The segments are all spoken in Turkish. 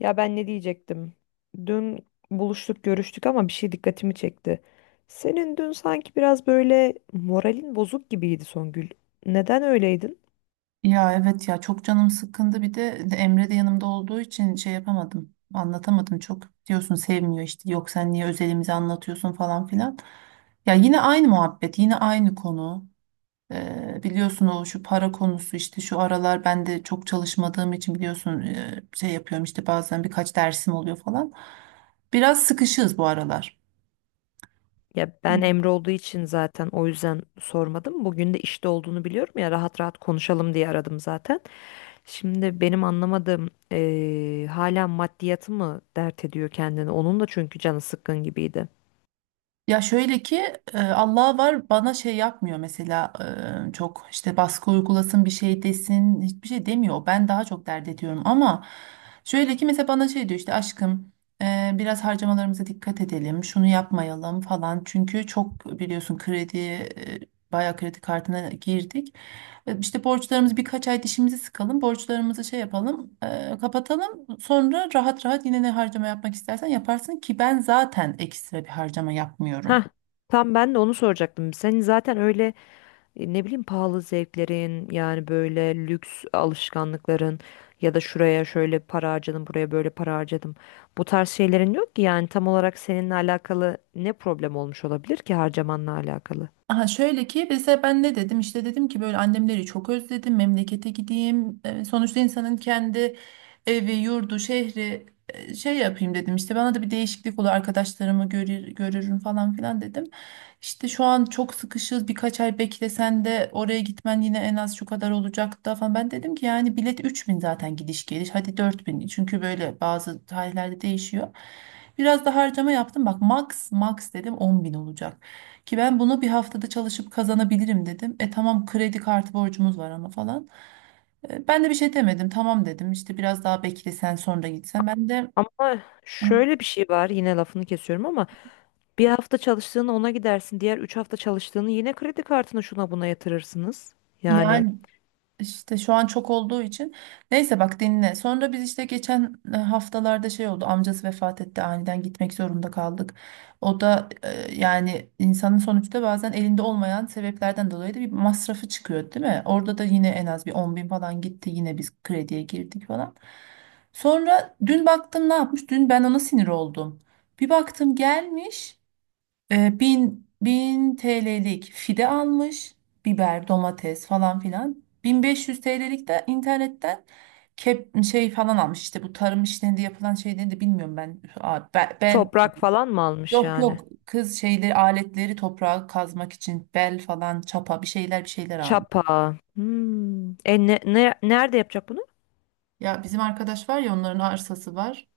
Ya ben ne diyecektim? Dün buluştuk, görüştük ama bir şey dikkatimi çekti. Senin dün sanki biraz böyle moralin bozuk gibiydi Songül. Neden öyleydin? Ya evet, ya çok canım sıkkındı. Bir de Emre de yanımda olduğu için şey yapamadım, anlatamadım. "Çok diyorsun, sevmiyor işte, yok sen niye özelimizi anlatıyorsun" falan filan. Ya yine aynı muhabbet, yine aynı konu. Biliyorsun, o şu para konusu. İşte şu aralar ben de çok çalışmadığım için, biliyorsun, şey yapıyorum işte, bazen birkaç dersim oluyor falan. Biraz sıkışığız bu aralar. Ya ben Emre olduğu için zaten o yüzden sormadım. Bugün de işte olduğunu biliyorum ya rahat rahat konuşalım diye aradım zaten. Şimdi benim anlamadığım hala maddiyatı mı dert ediyor kendini? Onun da çünkü canı sıkkın gibiydi. Ya şöyle ki, Allah var, bana şey yapmıyor mesela, çok işte baskı uygulasın, bir şey desin, hiçbir şey demiyor. Ben daha çok dert ediyorum. Ama şöyle ki, mesela bana şey diyor işte: "Aşkım, biraz harcamalarımıza dikkat edelim, şunu yapmayalım" falan. Çünkü çok biliyorsun, kredi, bayağı kredi kartına girdik. İşte borçlarımız, birkaç ay dişimizi sıkalım, borçlarımızı şey yapalım, kapatalım. Sonra rahat rahat yine ne harcama yapmak istersen yaparsın. Ki ben zaten ekstra bir harcama yapmıyorum. Hah, tam ben de onu soracaktım. Senin zaten öyle ne bileyim pahalı zevklerin yani böyle lüks alışkanlıkların ya da şuraya şöyle para harcadım buraya böyle para harcadım. Bu tarz şeylerin yok ki yani tam olarak seninle alakalı ne problem olmuş olabilir ki harcamanla alakalı. Aha, şöyle ki mesela, ben ne dedim işte, dedim ki böyle annemleri çok özledim, memlekete gideyim. Sonuçta insanın kendi evi, yurdu, şehri, şey yapayım dedim işte, bana da bir değişiklik olur, arkadaşlarımı görürüm falan filan dedim. "İşte şu an çok sıkışız, birkaç ay beklesen de oraya gitmen yine en az şu kadar olacak" da falan. Ben dedim ki yani bilet 3000 zaten gidiş geliş, hadi 4000, çünkü böyle bazı tarihlerde değişiyor. Biraz da harcama yaptım bak, max dedim, 10000 olacak. Ki ben bunu bir haftada çalışıp kazanabilirim dedim. E tamam, kredi kartı borcumuz var ama falan. Ben de bir şey demedim, tamam dedim. İşte biraz daha bekle, sen sonra gitsen. Ben de Ama şöyle bir şey var yine lafını kesiyorum ama bir hafta çalıştığını ona gidersin diğer 3 hafta çalıştığını yine kredi kartına şuna buna yatırırsınız. Yani yani, İşte şu an çok olduğu için. Neyse, bak dinle. Sonra biz işte geçen haftalarda şey oldu, amcası vefat etti. Aniden gitmek zorunda kaldık. O da, yani insanın sonuçta bazen elinde olmayan sebeplerden dolayı da bir masrafı çıkıyor, değil mi? Orada da yine en az bir 10000 falan gitti, yine biz krediye girdik falan. Sonra dün baktım, ne yapmış? Dün ben ona sinir oldum. Bir baktım, gelmiş, bin TL'lik fide almış. Biber, domates falan filan. 1500 TL'lik de internetten kep, şey falan almış. İşte bu tarım işlerinde yapılan şeyleri de bilmiyorum ben. Bel, toprak falan mı almış yok yani? yok kız, şeyleri, aletleri, toprağa kazmak için bel falan, çapa, bir şeyler almış. Çapa. Hmm. Nerede yapacak bunu? Ya bizim arkadaş var ya, onların arsası var.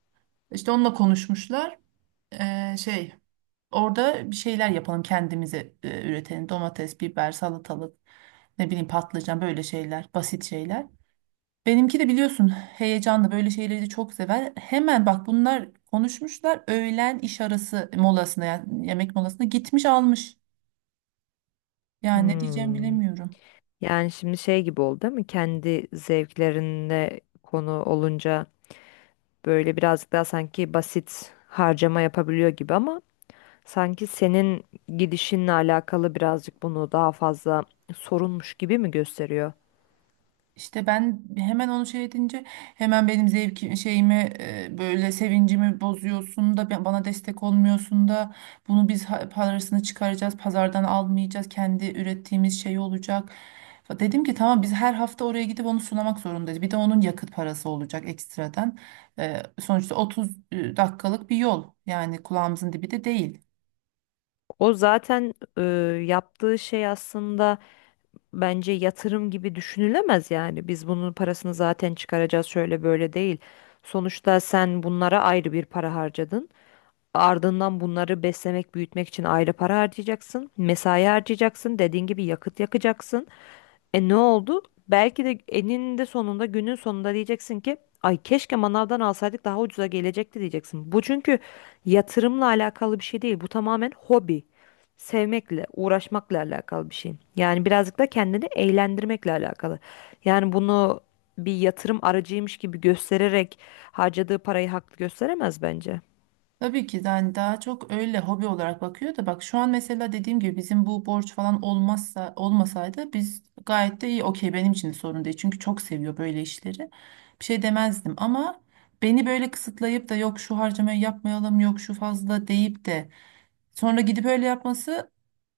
İşte onunla konuşmuşlar. Ee, şey Orada bir şeyler yapalım kendimize, üretelim: domates, biber, salatalık, ne bileyim patlıcan, böyle şeyler, basit şeyler. Benimki de biliyorsun, heyecanlı, böyle şeyleri de çok sever. Hemen bak, bunlar konuşmuşlar, öğlen iş arası molasına, yani yemek molasına gitmiş almış. Yani ne diyeceğimi Hmm. bilemiyorum. Yani şimdi şey gibi oldu değil mi? Kendi zevklerinde konu olunca böyle birazcık daha sanki basit harcama yapabiliyor gibi ama sanki senin gidişinle alakalı birazcık bunu daha fazla sorunmuş gibi mi gösteriyor? İşte ben hemen onu şey edince, hemen "benim zevki şeyimi, böyle sevincimi bozuyorsun da, bana destek olmuyorsun da, bunu biz parasını çıkaracağız, pazardan almayacağız, kendi ürettiğimiz şey olacak." Dedim ki tamam, biz her hafta oraya gidip onu sunamak zorundayız. Bir de onun yakıt parası olacak ekstradan. Sonuçta 30 dakikalık bir yol, yani kulağımızın dibi de değil. O zaten yaptığı şey aslında bence yatırım gibi düşünülemez yani. Biz bunun parasını zaten çıkaracağız şöyle böyle değil. Sonuçta sen bunlara ayrı bir para harcadın. Ardından bunları beslemek, büyütmek için ayrı para harcayacaksın. Mesai harcayacaksın. Dediğin gibi yakıt yakacaksın. E ne oldu? Belki de eninde sonunda günün sonunda diyeceksin ki ay keşke manavdan alsaydık daha ucuza gelecekti diyeceksin. Bu çünkü yatırımla alakalı bir şey değil. Bu tamamen hobi. Sevmekle, uğraşmakla alakalı bir şey. Yani birazcık da kendini eğlendirmekle alakalı. Yani bunu bir yatırım aracıymış gibi göstererek harcadığı parayı haklı gösteremez bence. Tabii ki yani daha çok öyle hobi olarak bakıyor. Da bak şu an mesela, dediğim gibi bizim bu borç falan olmazsa, olmasaydı biz gayet de iyi, okey, benim için de sorun değil, çünkü çok seviyor böyle işleri. Bir şey demezdim, ama beni böyle kısıtlayıp da "yok şu harcamayı yapmayalım, yok şu fazla" deyip de sonra gidip öyle yapması,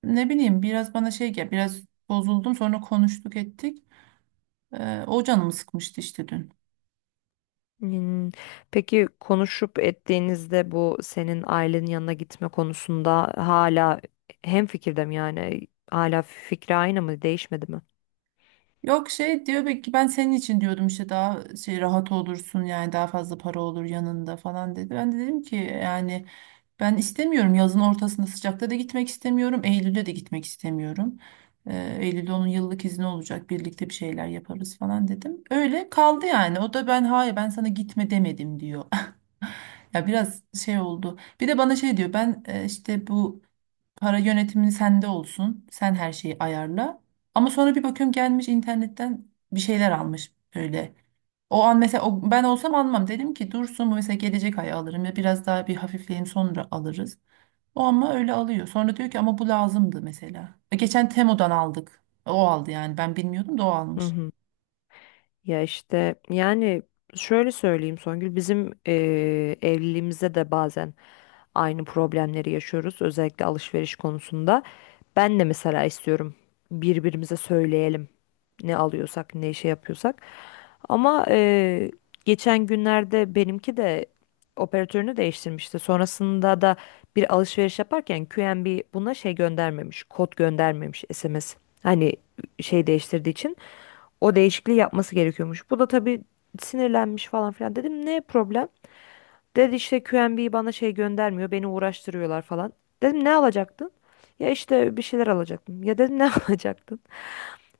ne bileyim, biraz bana şey gel, biraz bozuldum. Sonra konuştuk ettik. O canımı sıkmıştı işte dün. Hmm, peki konuşup ettiğinizde bu senin ailenin yanına gitme konusunda hala hemfikirde mi yani? Hala fikri aynı mı? Değişmedi mi? Yok, şey diyor, "belki ben senin için diyordum, işte daha şey rahat olursun, yani daha fazla para olur yanında" falan dedi. Ben de dedim ki yani ben istemiyorum, yazın ortasında sıcakta da gitmek istemiyorum, Eylül'de de gitmek istemiyorum. Eylül'de onun yıllık izni olacak, birlikte bir şeyler yaparız falan dedim. Öyle kaldı yani. O da "ben hayır, ben sana gitme demedim" diyor. Ya biraz şey oldu. Bir de bana şey diyor: "Ben, işte bu para yönetimini sende olsun, sen her şeyi ayarla." Ama sonra bir bakıyorum, gelmiş internetten bir şeyler almış böyle. O an mesela, ben olsam almam. Dedim ki dursun bu mesela, gelecek ay alırım, ya biraz daha bir hafifleyeyim, sonra alırız. O ama öyle alıyor. Sonra diyor ki "ama bu lazımdı mesela. Geçen Temo'dan aldık, o aldı, yani ben bilmiyordum da o Hı almış." hı. Ya işte yani şöyle söyleyeyim Songül, bizim evliliğimizde de bazen aynı problemleri yaşıyoruz, özellikle alışveriş konusunda. Ben de mesela istiyorum birbirimize söyleyelim ne alıyorsak ne şey yapıyorsak. Ama geçen günlerde benimki de operatörünü değiştirmişti. Sonrasında da bir alışveriş yaparken QNB buna şey göndermemiş, kod göndermemiş SMS. Hani şey değiştirdiği için. O değişikliği yapması gerekiyormuş. Bu da tabii sinirlenmiş falan filan. Dedim ne problem? Dedi işte QNB bana şey göndermiyor. Beni uğraştırıyorlar falan. Dedim ne alacaktın? Ya işte bir şeyler alacaktım. Ya dedim ne alacaktın?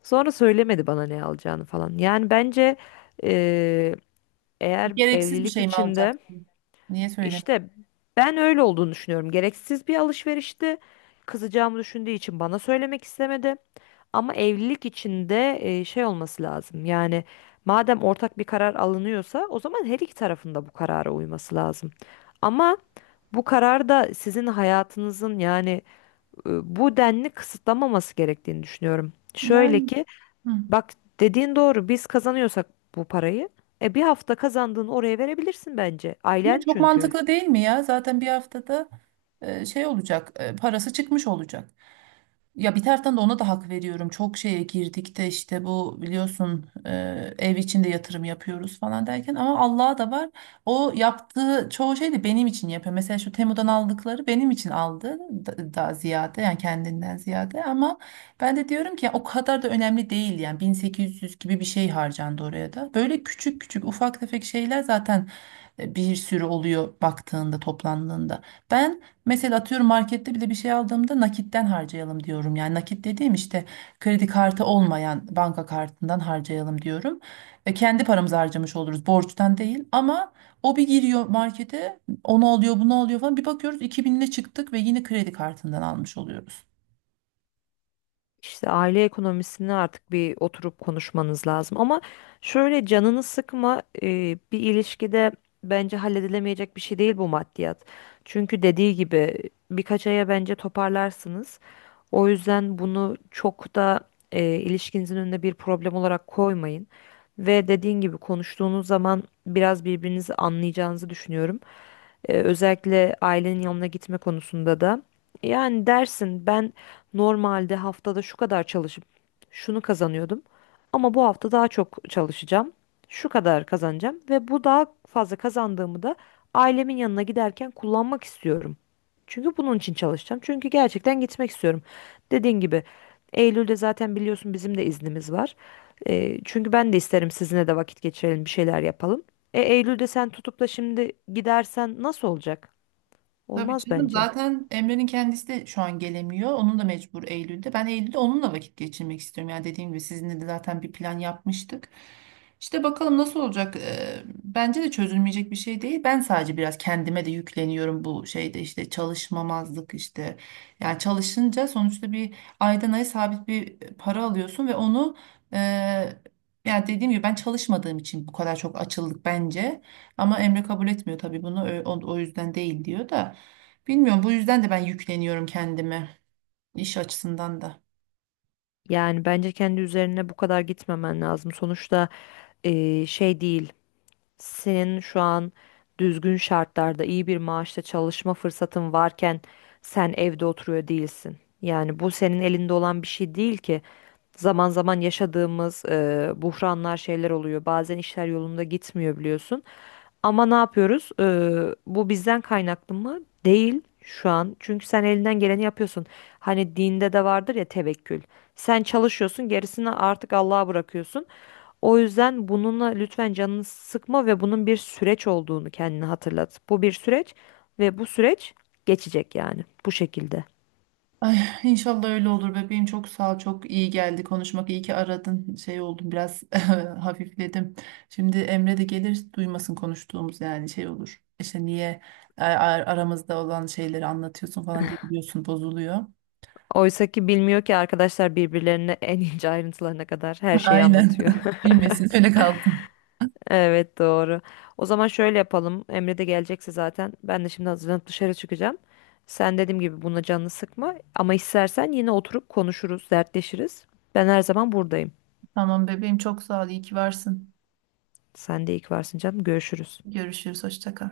Sonra söylemedi bana ne alacağını falan. Yani bence eee, eğer Gereksiz bir evlilik şey mi içinde alacaksın? Niye söylemedim? işte ben öyle olduğunu düşünüyorum. Gereksiz bir alışverişti. Kızacağımı düşündüğü için bana söylemek istemedi. Ama evlilik içinde şey olması lazım. Yani madem ortak bir karar alınıyorsa o zaman her iki tarafın da bu karara uyması lazım. Ama bu karar da sizin hayatınızın yani e, bu denli kısıtlamaması gerektiğini düşünüyorum. Şöyle Yani, ki hı. bak, dediğin doğru, biz kazanıyorsak bu parayı e bir hafta kazandığını oraya verebilirsin bence. Şimdi Ailen çok çünkü. mantıklı değil mi ya? Zaten bir haftada, şey olacak, parası çıkmış olacak. Ya bir taraftan da ona da hak veriyorum. Çok şeye girdik de, işte bu biliyorsun, ev içinde yatırım yapıyoruz falan derken, ama Allah'a da var. O yaptığı çoğu şey de benim için yapıyor. Mesela şu Temu'dan aldıkları benim için aldı daha ziyade, yani kendinden ziyade. Ama ben de diyorum ki ya, o kadar da önemli değil, yani 1800 gibi bir şey harcandı oraya da. Böyle küçük küçük, ufak tefek şeyler zaten bir sürü oluyor baktığında, toplandığında. Ben, mesela atıyorum, markette bile bir şey aldığımda nakitten harcayalım diyorum. Yani nakit dediğim işte kredi kartı olmayan banka kartından harcayalım diyorum. Kendi paramızı harcamış oluruz, borçtan değil. Ama o bir giriyor markete, onu alıyor, bunu alıyor falan, bir bakıyoruz 2000 ile çıktık ve yine kredi kartından almış oluyoruz. İşte aile ekonomisini artık bir oturup konuşmanız lazım. Ama şöyle canını sıkma, bir ilişkide bence halledilemeyecek bir şey değil bu maddiyat. Çünkü dediği gibi birkaç aya bence toparlarsınız. O yüzden bunu çok da ilişkinizin önüne bir problem olarak koymayın. Ve dediğin gibi konuştuğunuz zaman biraz birbirinizi anlayacağınızı düşünüyorum. Özellikle ailenin yanına gitme konusunda da. Yani dersin ben normalde haftada şu kadar çalışıp şunu kazanıyordum. Ama bu hafta daha çok çalışacağım. Şu kadar kazanacağım ve bu daha fazla kazandığımı da ailemin yanına giderken kullanmak istiyorum. Çünkü bunun için çalışacağım. Çünkü gerçekten gitmek istiyorum. Dediğin gibi Eylül'de zaten biliyorsun bizim de iznimiz var. Çünkü ben de isterim sizinle de vakit geçirelim, bir şeyler yapalım. E Eylül'de sen tutup da şimdi gidersen nasıl olacak? Tabii Olmaz canım, bence. zaten Emre'nin kendisi de şu an gelemiyor. Onun da mecbur, Eylül'de. Ben Eylül'de onunla vakit geçirmek istiyorum. Yani dediğim gibi, sizinle de zaten bir plan yapmıştık. İşte bakalım nasıl olacak. Bence de çözülmeyecek bir şey değil. Ben sadece biraz kendime de yükleniyorum bu şeyde, işte çalışmamazlık işte. Yani çalışınca sonuçta bir aydan aya sabit bir para alıyorsun ve onu, e, yani dediğim gibi, ben çalışmadığım için bu kadar çok açıldık bence. Ama Emre kabul etmiyor tabii bunu. O yüzden değil diyor da. Bilmiyorum, bu yüzden de ben yükleniyorum kendime, iş açısından da. Yani bence kendi üzerine bu kadar gitmemen lazım. Sonuçta şey değil. Senin şu an düzgün şartlarda iyi bir maaşta çalışma fırsatın varken sen evde oturuyor değilsin. Yani bu senin elinde olan bir şey değil ki. Zaman zaman yaşadığımız buhranlar şeyler oluyor. Bazen işler yolunda gitmiyor biliyorsun. Ama ne yapıyoruz? Bu bizden kaynaklı mı? Değil şu an. Çünkü sen elinden geleni yapıyorsun. Hani dinde de vardır ya tevekkül. Sen çalışıyorsun, gerisini artık Allah'a bırakıyorsun. O yüzden bununla lütfen canını sıkma ve bunun bir süreç olduğunu kendine hatırlat. Bu bir süreç ve bu süreç geçecek yani bu şekilde. Ay, inşallah öyle olur bebeğim, çok sağ ol, çok iyi geldi konuşmak, iyi ki aradın, şey oldum biraz hafifledim. Şimdi Emre de gelir, duymasın konuştuğumuz, yani şey olur. İşte "niye a- a- aramızda olan şeyleri anlatıyorsun" falan diye, biliyorsun, bozuluyor. Oysa ki bilmiyor ki arkadaşlar birbirlerine en ince ayrıntılarına kadar her şeyi Aynen, anlatıyor. bilmesin, öyle kalsın. Evet, doğru. O zaman şöyle yapalım. Emre de gelecekse zaten ben de şimdi hazırlanıp dışarı çıkacağım. Sen dediğim gibi buna canını sıkma ama istersen yine oturup konuşuruz, dertleşiriz. Ben her zaman buradayım. Tamam bebeğim, çok sağ ol, iyi ki varsın. Sen de iyi ki varsın canım. Görüşürüz. Görüşürüz, hoşça kal.